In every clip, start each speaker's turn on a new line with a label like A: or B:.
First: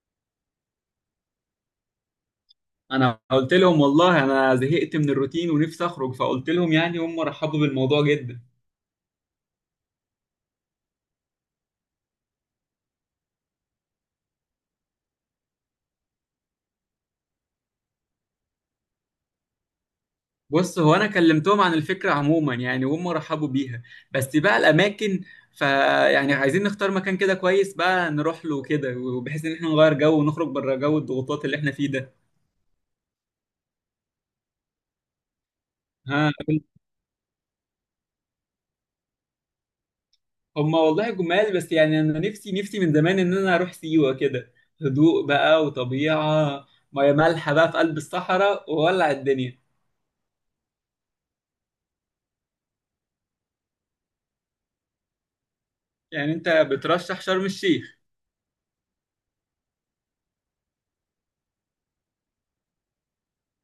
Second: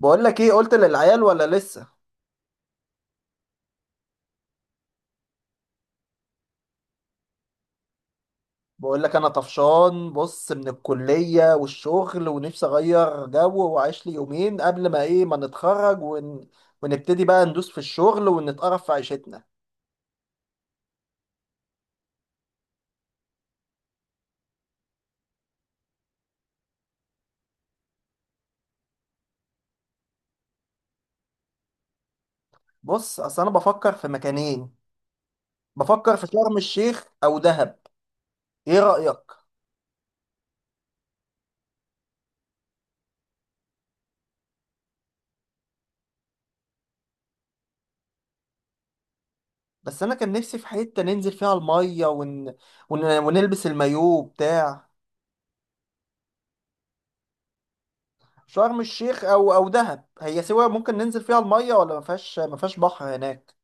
A: بقول لك ايه قلت للعيال ولا لسه؟
B: انا قلت لهم والله انا زهقت من الروتين ونفسي اخرج فقلت لهم هم رحبوا بالموضوع جدا.
A: بقول لك انا طفشان، بص من الكلية والشغل ونفسي اغير جو واعيش لي يومين قبل ما ايه ما نتخرج ونبتدي بقى ندوس في الشغل ونتقرف في عيشتنا.
B: بص هو انا كلمتهم عن الفكره عموما وهم رحبوا بيها، بس بقى الاماكن. فيعني عايزين نختار مكان كده كويس بقى نروح له كده، وبحيث ان احنا نغير جو ونخرج بره جو الضغوطات اللي احنا فيه ده.
A: بص اصل انا بفكر في مكانين، بفكر في
B: ها؟
A: شرم الشيخ او دهب. ايه رأيك؟
B: هم والله جمال، بس انا نفسي من زمان ان انا اروح سيوه كده. هدوء بقى وطبيعه، ميه مالحه بقى في قلب الصحراء وولع الدنيا.
A: بس انا كان نفسي في حتة ننزل فيها المية ونلبس المايوه بتاع.
B: انت بترشح شرم الشيخ؟
A: شرم الشيخ او دهب، هي سوا. ممكن ننزل فيها المية ولا ما فيهاش بحر هناك؟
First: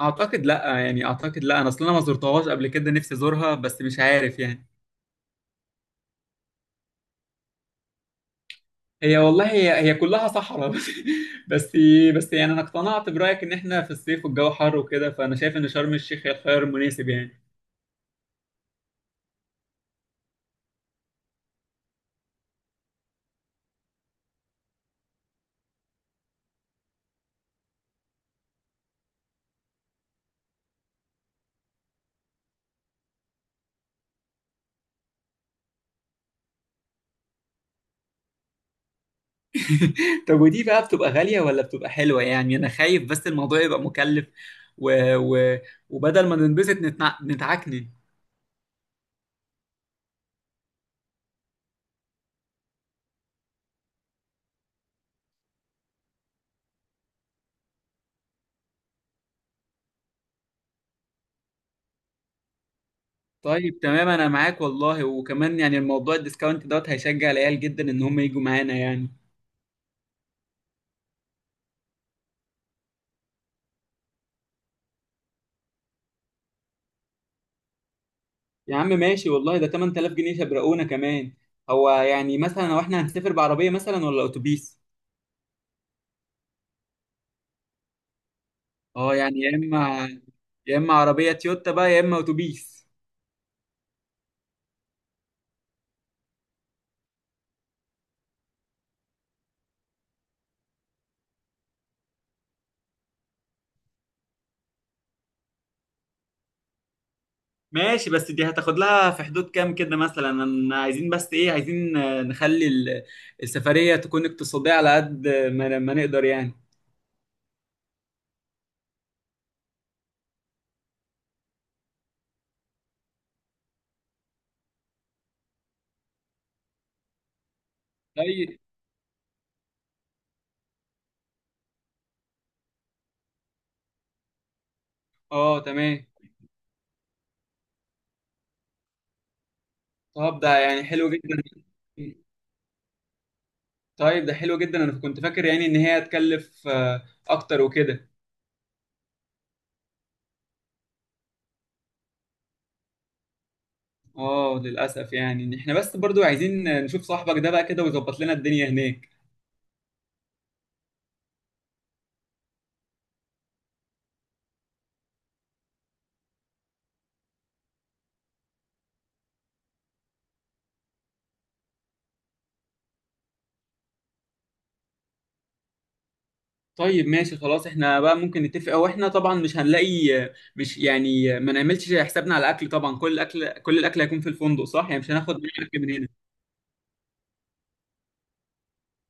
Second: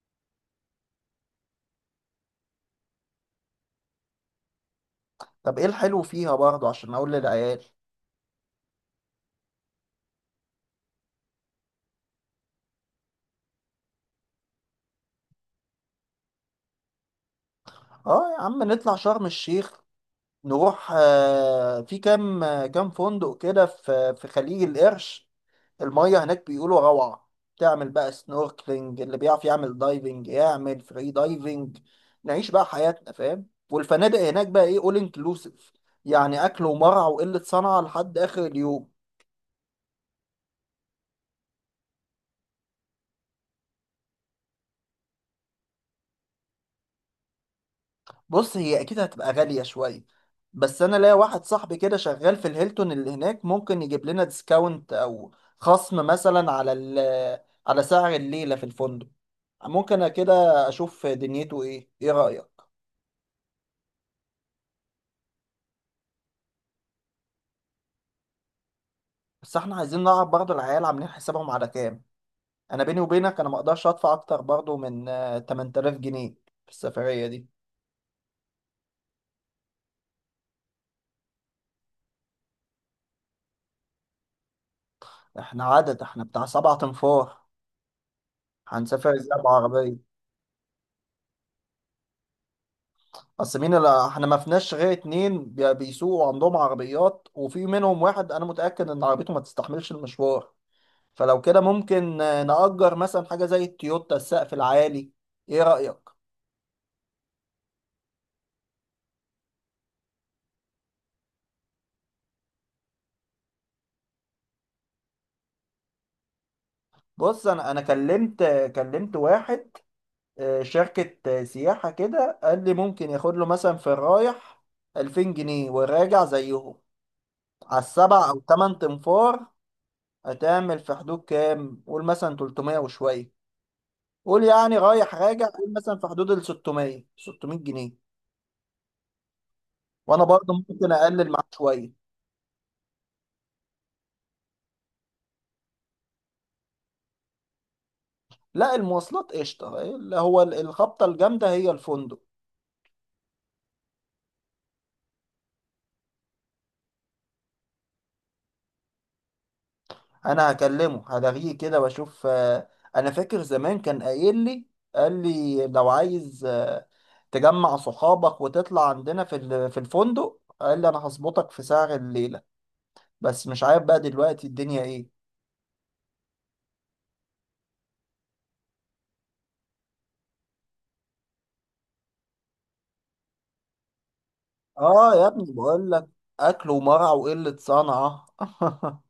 B: اعتقد لا، انا اصلا ما زرتهاش قبل كده، نفسي ازورها بس مش عارف يعني.
A: طب ايه الحلو فيها برضه عشان اقول للعيال؟
B: هي والله هي كلها صحراء بس. بس بس انا اقتنعت برايك ان احنا في الصيف والجو حر وكده، فانا شايف ان شرم الشيخ هي الخيار المناسب يعني.
A: اه يا عم نطلع شرم الشيخ. نروح في كام كام فندق كده في خليج القرش. المية هناك بيقولوا روعة. تعمل بقى سنوركلينج، اللي بيعرف يعمل دايفنج يعمل فري دايفنج. نعيش بقى حياتنا، فاهم، والفنادق هناك بقى ايه اول انكلوسيف. يعني اكل ومرعى وقلة صنعة لحد اخر اليوم.
B: طب ودي بقى بتبقى غاليه ولا بتبقى حلوه؟ انا خايف بس الموضوع يبقى مكلف، و... و... وبدل ما ننبسط نتعكنن.
A: بص هي اكيد هتبقى غالية شوية، بس انا ليا واحد صاحبي كده شغال في الهيلتون اللي هناك ممكن يجيب لنا ديسكاونت او خصم مثلا على على سعر الليلة في الفندق. ممكن أنا كده اشوف دنيته ايه. ايه رأيك؟
B: طيب تمام انا معاك والله، وكمان الموضوع الديسكاونت دوت هيشجع العيال جدا ان هم يجوا معانا يعني.
A: بس احنا عايزين نعرف برضه العيال عاملين حسابهم على كام. انا بيني وبينك انا ما اقدرش ادفع اكتر برضه من 8000 جنيه في السفرية دي.
B: يا عم ماشي والله، ده 8000 جنيه شبرقونا كمان. هو مثلا لو احنا هنسافر بعربيه مثلا ولا اتوبيس؟
A: احنا عدد احنا بتاع سبعة انفار، هنسافر
B: اه يعني،
A: ازاي
B: يا
A: بعربية؟
B: اما يا اما عربيه تويوتا بقى، يا اما اتوبيس.
A: اصل مين اللي احنا ما فيناش غير اتنين بيسوقوا عندهم عربيات، وفي منهم واحد انا متأكد ان عربيته ما تستحملش المشوار. فلو كده ممكن نأجر مثلا حاجة زي التويوتا السقف العالي. ايه رأيك؟
B: ماشي، بس دي هتاخد لها في حدود كام كده مثلا؟ أنا عايزين بس ايه عايزين نخلي السفريه تكون اقتصاديه على قد ما نقدر يعني.
A: بص انا كلمت واحد، شركة سياحة كده، قال لي ممكن ياخد له مثلا في الرايح 2000 جنيه والراجع زيهم، على السبع او
B: طيب.
A: تمن تنفار. هتعمل في حدود كام؟ قول مثلا 300 وشوية، قول يعني رايح راجع
B: اه
A: قول مثلا في
B: تمام.
A: حدود ال 600 600 جنيه، وانا
B: طب
A: برضه
B: ده
A: ممكن
B: حلو
A: اقلل معاك
B: جدا.
A: شويه.
B: طيب ده حلو جدا، انا كنت فاكر ان هي هتكلف اكتر وكده.
A: لا المواصلات قشطه، اللي هو الخبطه الجامده هي الفندق.
B: اه للاسف، إن احنا بس برضو عايزين نشوف صاحبك ده بقى كده ويظبط لنا الدنيا هناك.
A: انا هكلمه هلاغيه كده واشوف. انا فاكر زمان كان قايل لي، قال لي لو عايز تجمع صحابك وتطلع عندنا في الفندق، قال لي انا هظبطك في سعر الليله. بس مش عارف بقى دلوقتي الدنيا ايه.
B: طيب ماشي خلاص، احنا بقى ممكن نتفق او احنا طبعا مش هنلاقي. مش ما نعملش حسابنا على الاكل، طبعا كل الاكل هيكون في الفندق صح يعني، مش
A: اه يا
B: هناخد
A: ابني
B: معانا اكل
A: بقول
B: من
A: لك،
B: هنا.
A: اكل ومرع وقله صنعه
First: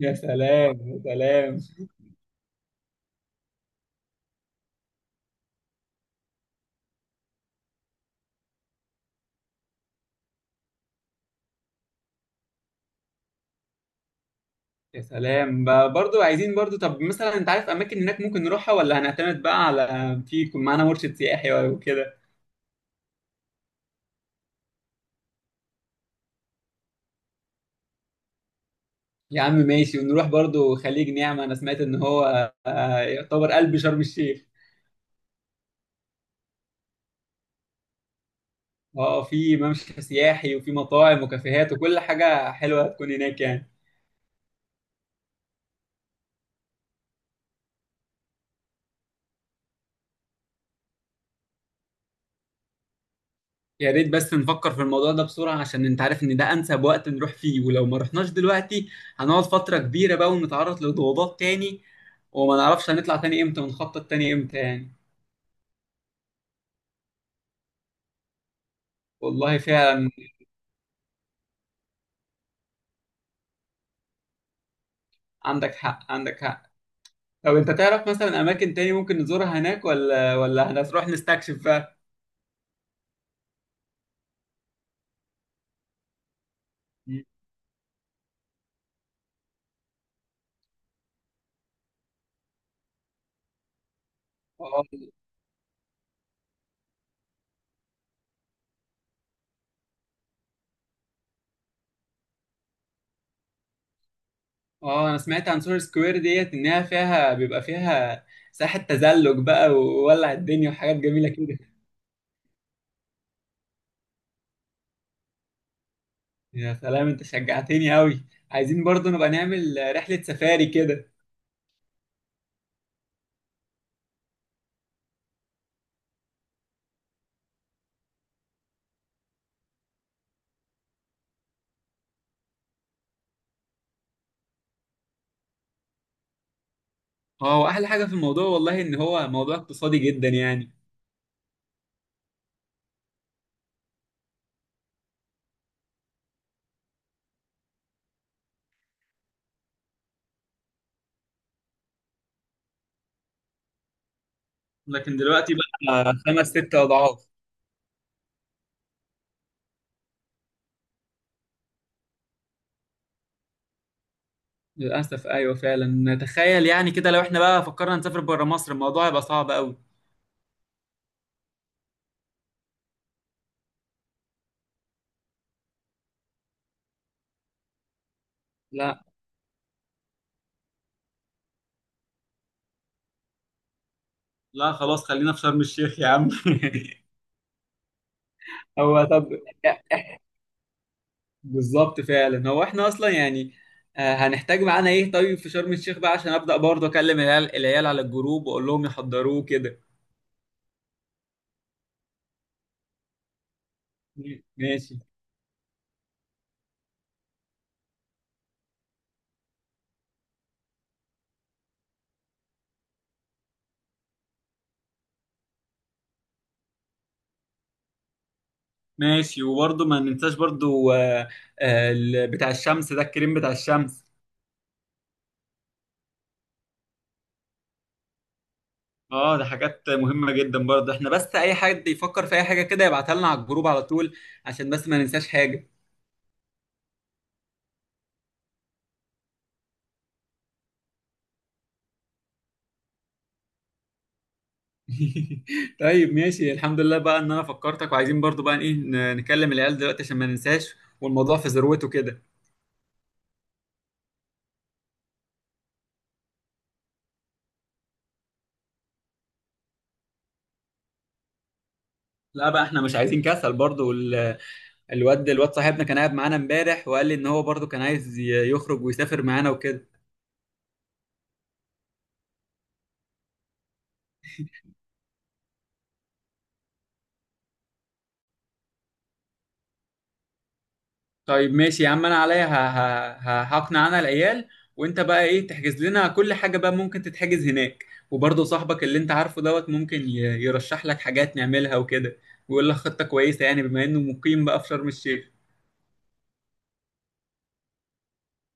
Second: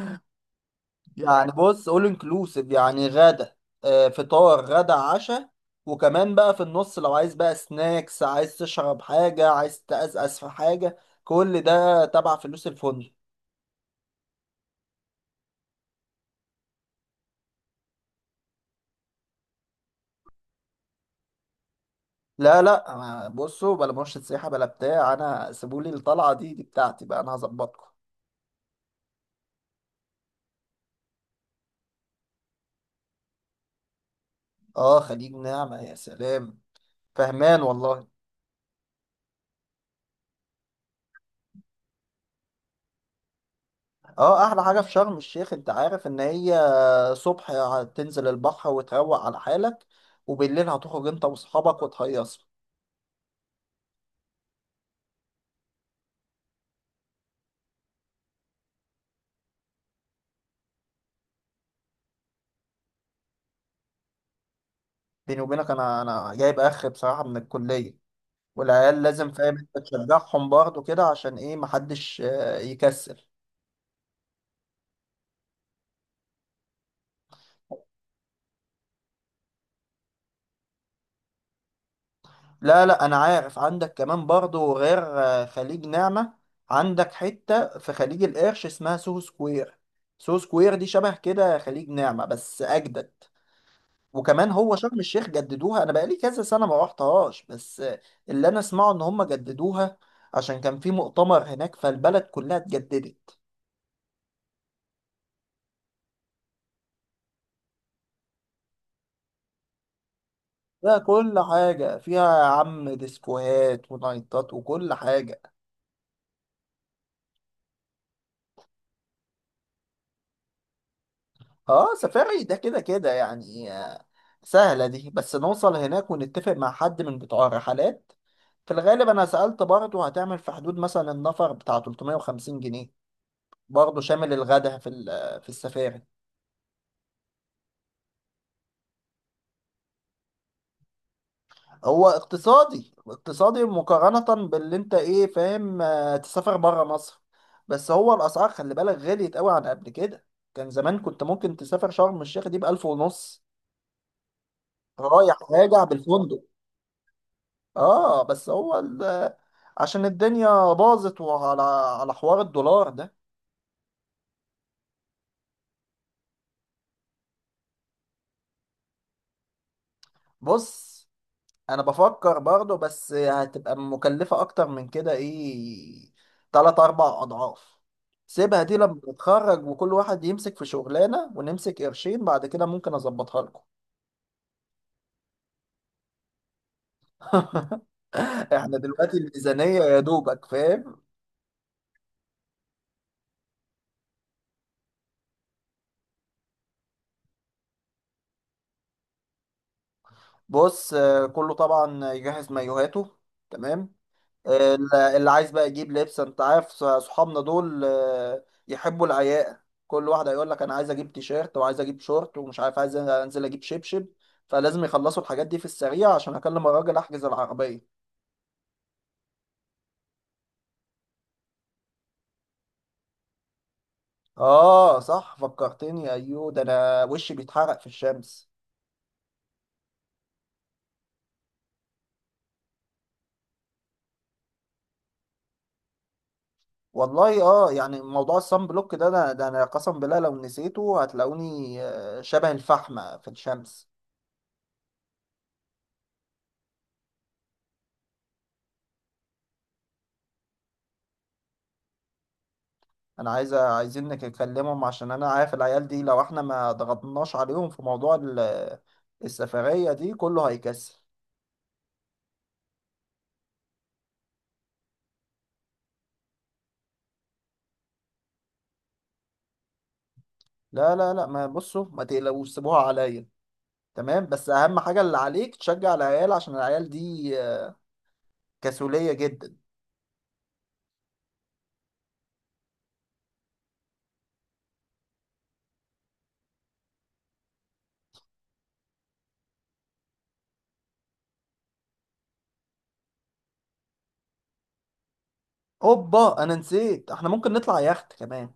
B: يا سلام يا
A: يعني
B: سلام.
A: بص اول انكلوسيف، يعني غدا، فطار غدا عشاء. وكمان بقى في النص لو عايز بقى سناكس، عايز تشرب حاجة، عايز تقزقز في حاجة، كل ده تبع فلوس الفندق.
B: يا سلام بقى، برضو عايزين برضو. طب مثلا انت عارف اماكن هناك ممكن نروحها، ولا هنعتمد بقى على في يكون معانا مرشد سياحي ولا كده؟
A: لا لا، بصوا بلا مرشد سياحة بلا بتاع، انا سيبولي الطلعة دي بتاعتي بقى، انا هظبطكم.
B: يا عم ماشي. ونروح برضو خليج نعمة، انا سمعت ان هو يعتبر قلب شرم الشيخ.
A: اه خليج نعمة، يا سلام، فهمان والله.
B: اه في ممشى سياحي وفي مطاعم وكافيهات وكل حاجة حلوة هتكون هناك يعني.
A: اه احلى حاجة في شرم الشيخ انت عارف ان هي، صبح تنزل البحر وتروق على حالك، وبالليل هتخرج انت واصحابك وتهيصوا.
B: يا ريت بس نفكر في الموضوع ده بسرعة، عشان انت عارف ان ده انسب وقت نروح فيه، ولو ما رحناش دلوقتي هنقعد فترة كبيرة بقى ونتعرض لضغوطات تاني، وما نعرفش هنطلع تاني امتى ونخطط تاني امتى يعني.
A: بيني وبينك انا جايب اخر بصراحه من الكليه، والعيال لازم، فاهم،
B: والله
A: انت
B: فعلا،
A: تشجعهم برضه كده عشان ايه محدش يكسل.
B: عندك حق طب انت تعرف مثلا اماكن تاني ممكن نزورها هناك، ولا هنروح نستكشف بقى؟
A: لا لا، انا عارف عندك كمان برضه غير خليج نعمة، عندك حتة في خليج القرش اسمها سوهو سكوير. سوهو سكوير دي شبه كده خليج نعمة بس اجدد. وكمان هو شرم الشيخ جددوها، انا بقالي كذا سنة ما روحتهاش بس آه، اللي انا اسمعه ان هم جددوها، عشان كان في مؤتمر هناك فالبلد كلها اتجددت.
B: اه انا سمعت عن سور سكوير ديت انها فيها بيبقى فيها ساحة تزلج بقى وولع الدنيا وحاجات
A: لا
B: جميلة
A: كل
B: كده.
A: حاجة فيها يا عم، ديسكوهات ونايتات وكل حاجة.
B: يا سلام، انت شجعتني قوي. عايزين برضه نبقى نعمل رحلة سفاري كده.
A: اه سفاري ده كده كده يعني سهلة دي، بس نوصل هناك ونتفق مع حد من بتوع الرحلات. في الغالب انا سألت برضه، هتعمل في حدود مثلا النفر بتاع 350 جنيه، برضه شامل الغدا في السفاري.
B: اه واحلى حاجة في الموضوع والله ان هو موضوع اقتصادي جدا يعني.
A: هو اقتصادي اقتصادي مقارنة باللي انت ايه فاهم، تسافر برا مصر. بس هو الاسعار خلي بالك غليت قوي عن قبل كده. كان زمان كنت ممكن تسافر شرم الشيخ دي بـ1500
B: لكن
A: رايح
B: دلوقتي
A: راجع
B: بقى
A: بالفندق.
B: خمس ست اضعاف.
A: اه بس هو عشان الدنيا باظت، وعلى على حوار الدولار ده.
B: للاسف ايوه فعلا، تخيل يعني كده لو احنا بقى فكرنا نسافر بره مصر الموضوع هيبقى صعب قوي.
A: بص انا بفكر برضه، بس هتبقى مكلفة اكتر من كده ايه، تلات اربع اضعاف. سيبها دي لما
B: لا،
A: نتخرج وكل واحد يمسك في شغلانة ونمسك قرشين، بعد كده ممكن اظبطها لكم.
B: لا خلاص خلينا في شرم الشيخ يا عم.
A: احنا
B: هو
A: دلوقتي
B: طب
A: الميزانية يا دوبك، فاهم.
B: بالظبط فعلا. هو احنا اصلا يعني هنحتاج معانا ايه طيب في شرم الشيخ بقى، عشان ابدا برضه اكلم العيال على الجروب واقول لهم يحضروه كده.
A: بص كله طبعا يجهز مايوهاته، تمام.
B: ماشي.
A: اللي عايز بقى يجيب لبس، انت عارف صحابنا دول يحبوا العياقة. كل واحد هيقول لك انا عايز اجيب تيشيرت وعايز اجيب شورت، ومش عارف عايز انزل اجيب شبشب. فلازم يخلصوا الحاجات دي في السريع عشان اكلم الراجل احجز العربية.
B: ماشي، وبرضه ما ننساش برضه بتاع الشمس ده، الكريم بتاع الشمس.
A: اه صح فكرتني، ايوه، ده انا وشي بيتحرق في الشمس.
B: اه ده حاجات مهمة جدا برضه، احنا بس اي حد يفكر في اي حاجة كده يبعتها لنا على الجروب على طول عشان بس ما ننساش حاجة.
A: والله اه يعني موضوع الصن بلوك ده، انا قسم بالله لو نسيته هتلاقوني شبه الفحمة في الشمس.
B: طيب ماشي الحمد لله بقى ان انا فكرتك. وعايزين برضه بقى ايه نكلم العيال دلوقتي عشان ما ننساش والموضوع في ذروته كده.
A: انا عايزين نكلمهم عشان انا عارف العيال دي لو احنا ما ضغطناش عليهم في موضوع السفرية دي كله هيكسل.
B: لا بقى احنا مش عايزين كسل برضو، الواد صاحبنا كان قاعد معانا امبارح وقال لي ان هو برضو كان عايز يخرج ويسافر معانا وكده.
A: لا لا لا، ما بصوا ما تقلقوش، سيبوها عليا. تمام، بس اهم حاجة اللي عليك تشجع العيال عشان العيال دي كسولية جدا.
B: طيب ماشي يا عم، انا عليا هقنع انا العيال، وانت بقى ايه تحجز لنا كل حاجة بقى ممكن تتحجز هناك. وبرضو صاحبك اللي انت عارفه دوت ممكن يرشح لك حاجات نعملها وكده، ويقول لك خطة كويسة يعني بما انه مقيم بقى في شرم الشيخ.
A: اوبا انا نسيت، احنا ممكن نطلع يخت كمان.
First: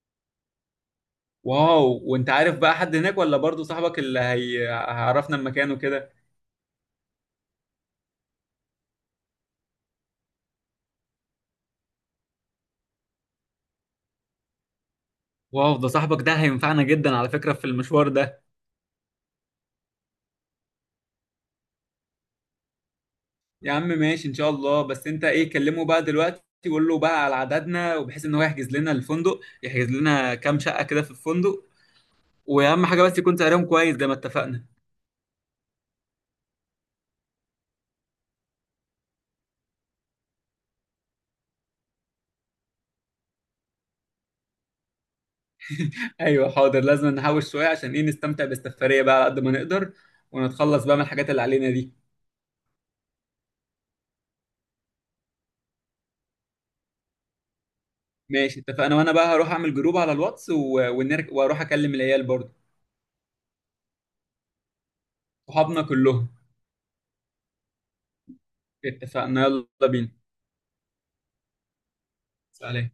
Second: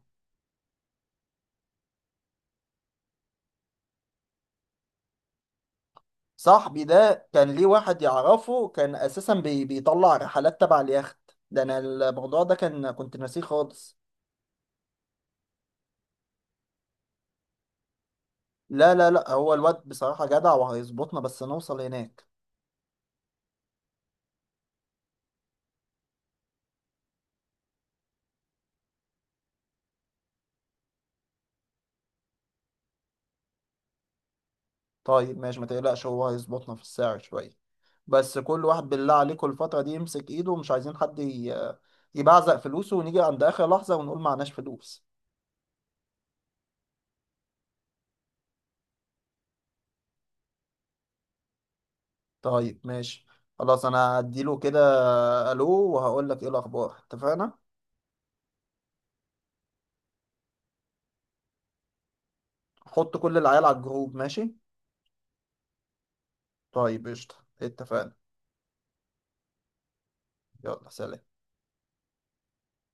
B: واو. وانت عارف بقى حد هناك ولا برضو صاحبك اللي هيعرفنا المكان وكده؟
A: صاحبي ده كان ليه واحد يعرفه، كان اساسا بيطلع رحلات تبع اليخت ده، انا الموضوع ده كان كنت ناسيه خالص.
B: واو، ده صاحبك ده هينفعنا جدا على فكرة في المشوار ده.
A: لا لا لا، هو الواد بصراحة جدع وهيظبطنا بس نوصل هناك.
B: يا عم ماشي ان شاء الله، بس انت ايه كلمه بقى دلوقتي وقول له بقى على عددنا، وبحيث ان هو يحجز لنا الفندق، يحجز لنا كام شقة كده في الفندق. واهم حاجة بس يكون سعرهم كويس زي ما اتفقنا.
A: طيب ماشي ما تقلقش، هو هيظبطنا في السعر شوية. بس كل واحد بالله عليكم الفترة دي يمسك ايده، ومش عايزين حد يبعزق فلوسه ونيجي عند آخر لحظة ونقول معناش فلوس.
B: ايوه حاضر، لازم نحوش شوية عشان ايه نستمتع بالسفرية بقى على قد ما نقدر، ونتخلص بقى من الحاجات اللي علينا دي.
A: طيب ماشي، خلاص انا هديله كده. الو، وهقول لك ايه الاخبار، اتفقنا.
B: ماشي اتفقنا، وانا بقى هروح اعمل جروب على الواتس واروح اكلم العيال برضه.
A: حط كل العيال على الجروب، ماشي.
B: صحابنا كلهم.
A: طيب قشطة، اتفقنا.
B: اتفقنا، يلا بينا.
A: يلا سلام.
B: سلام.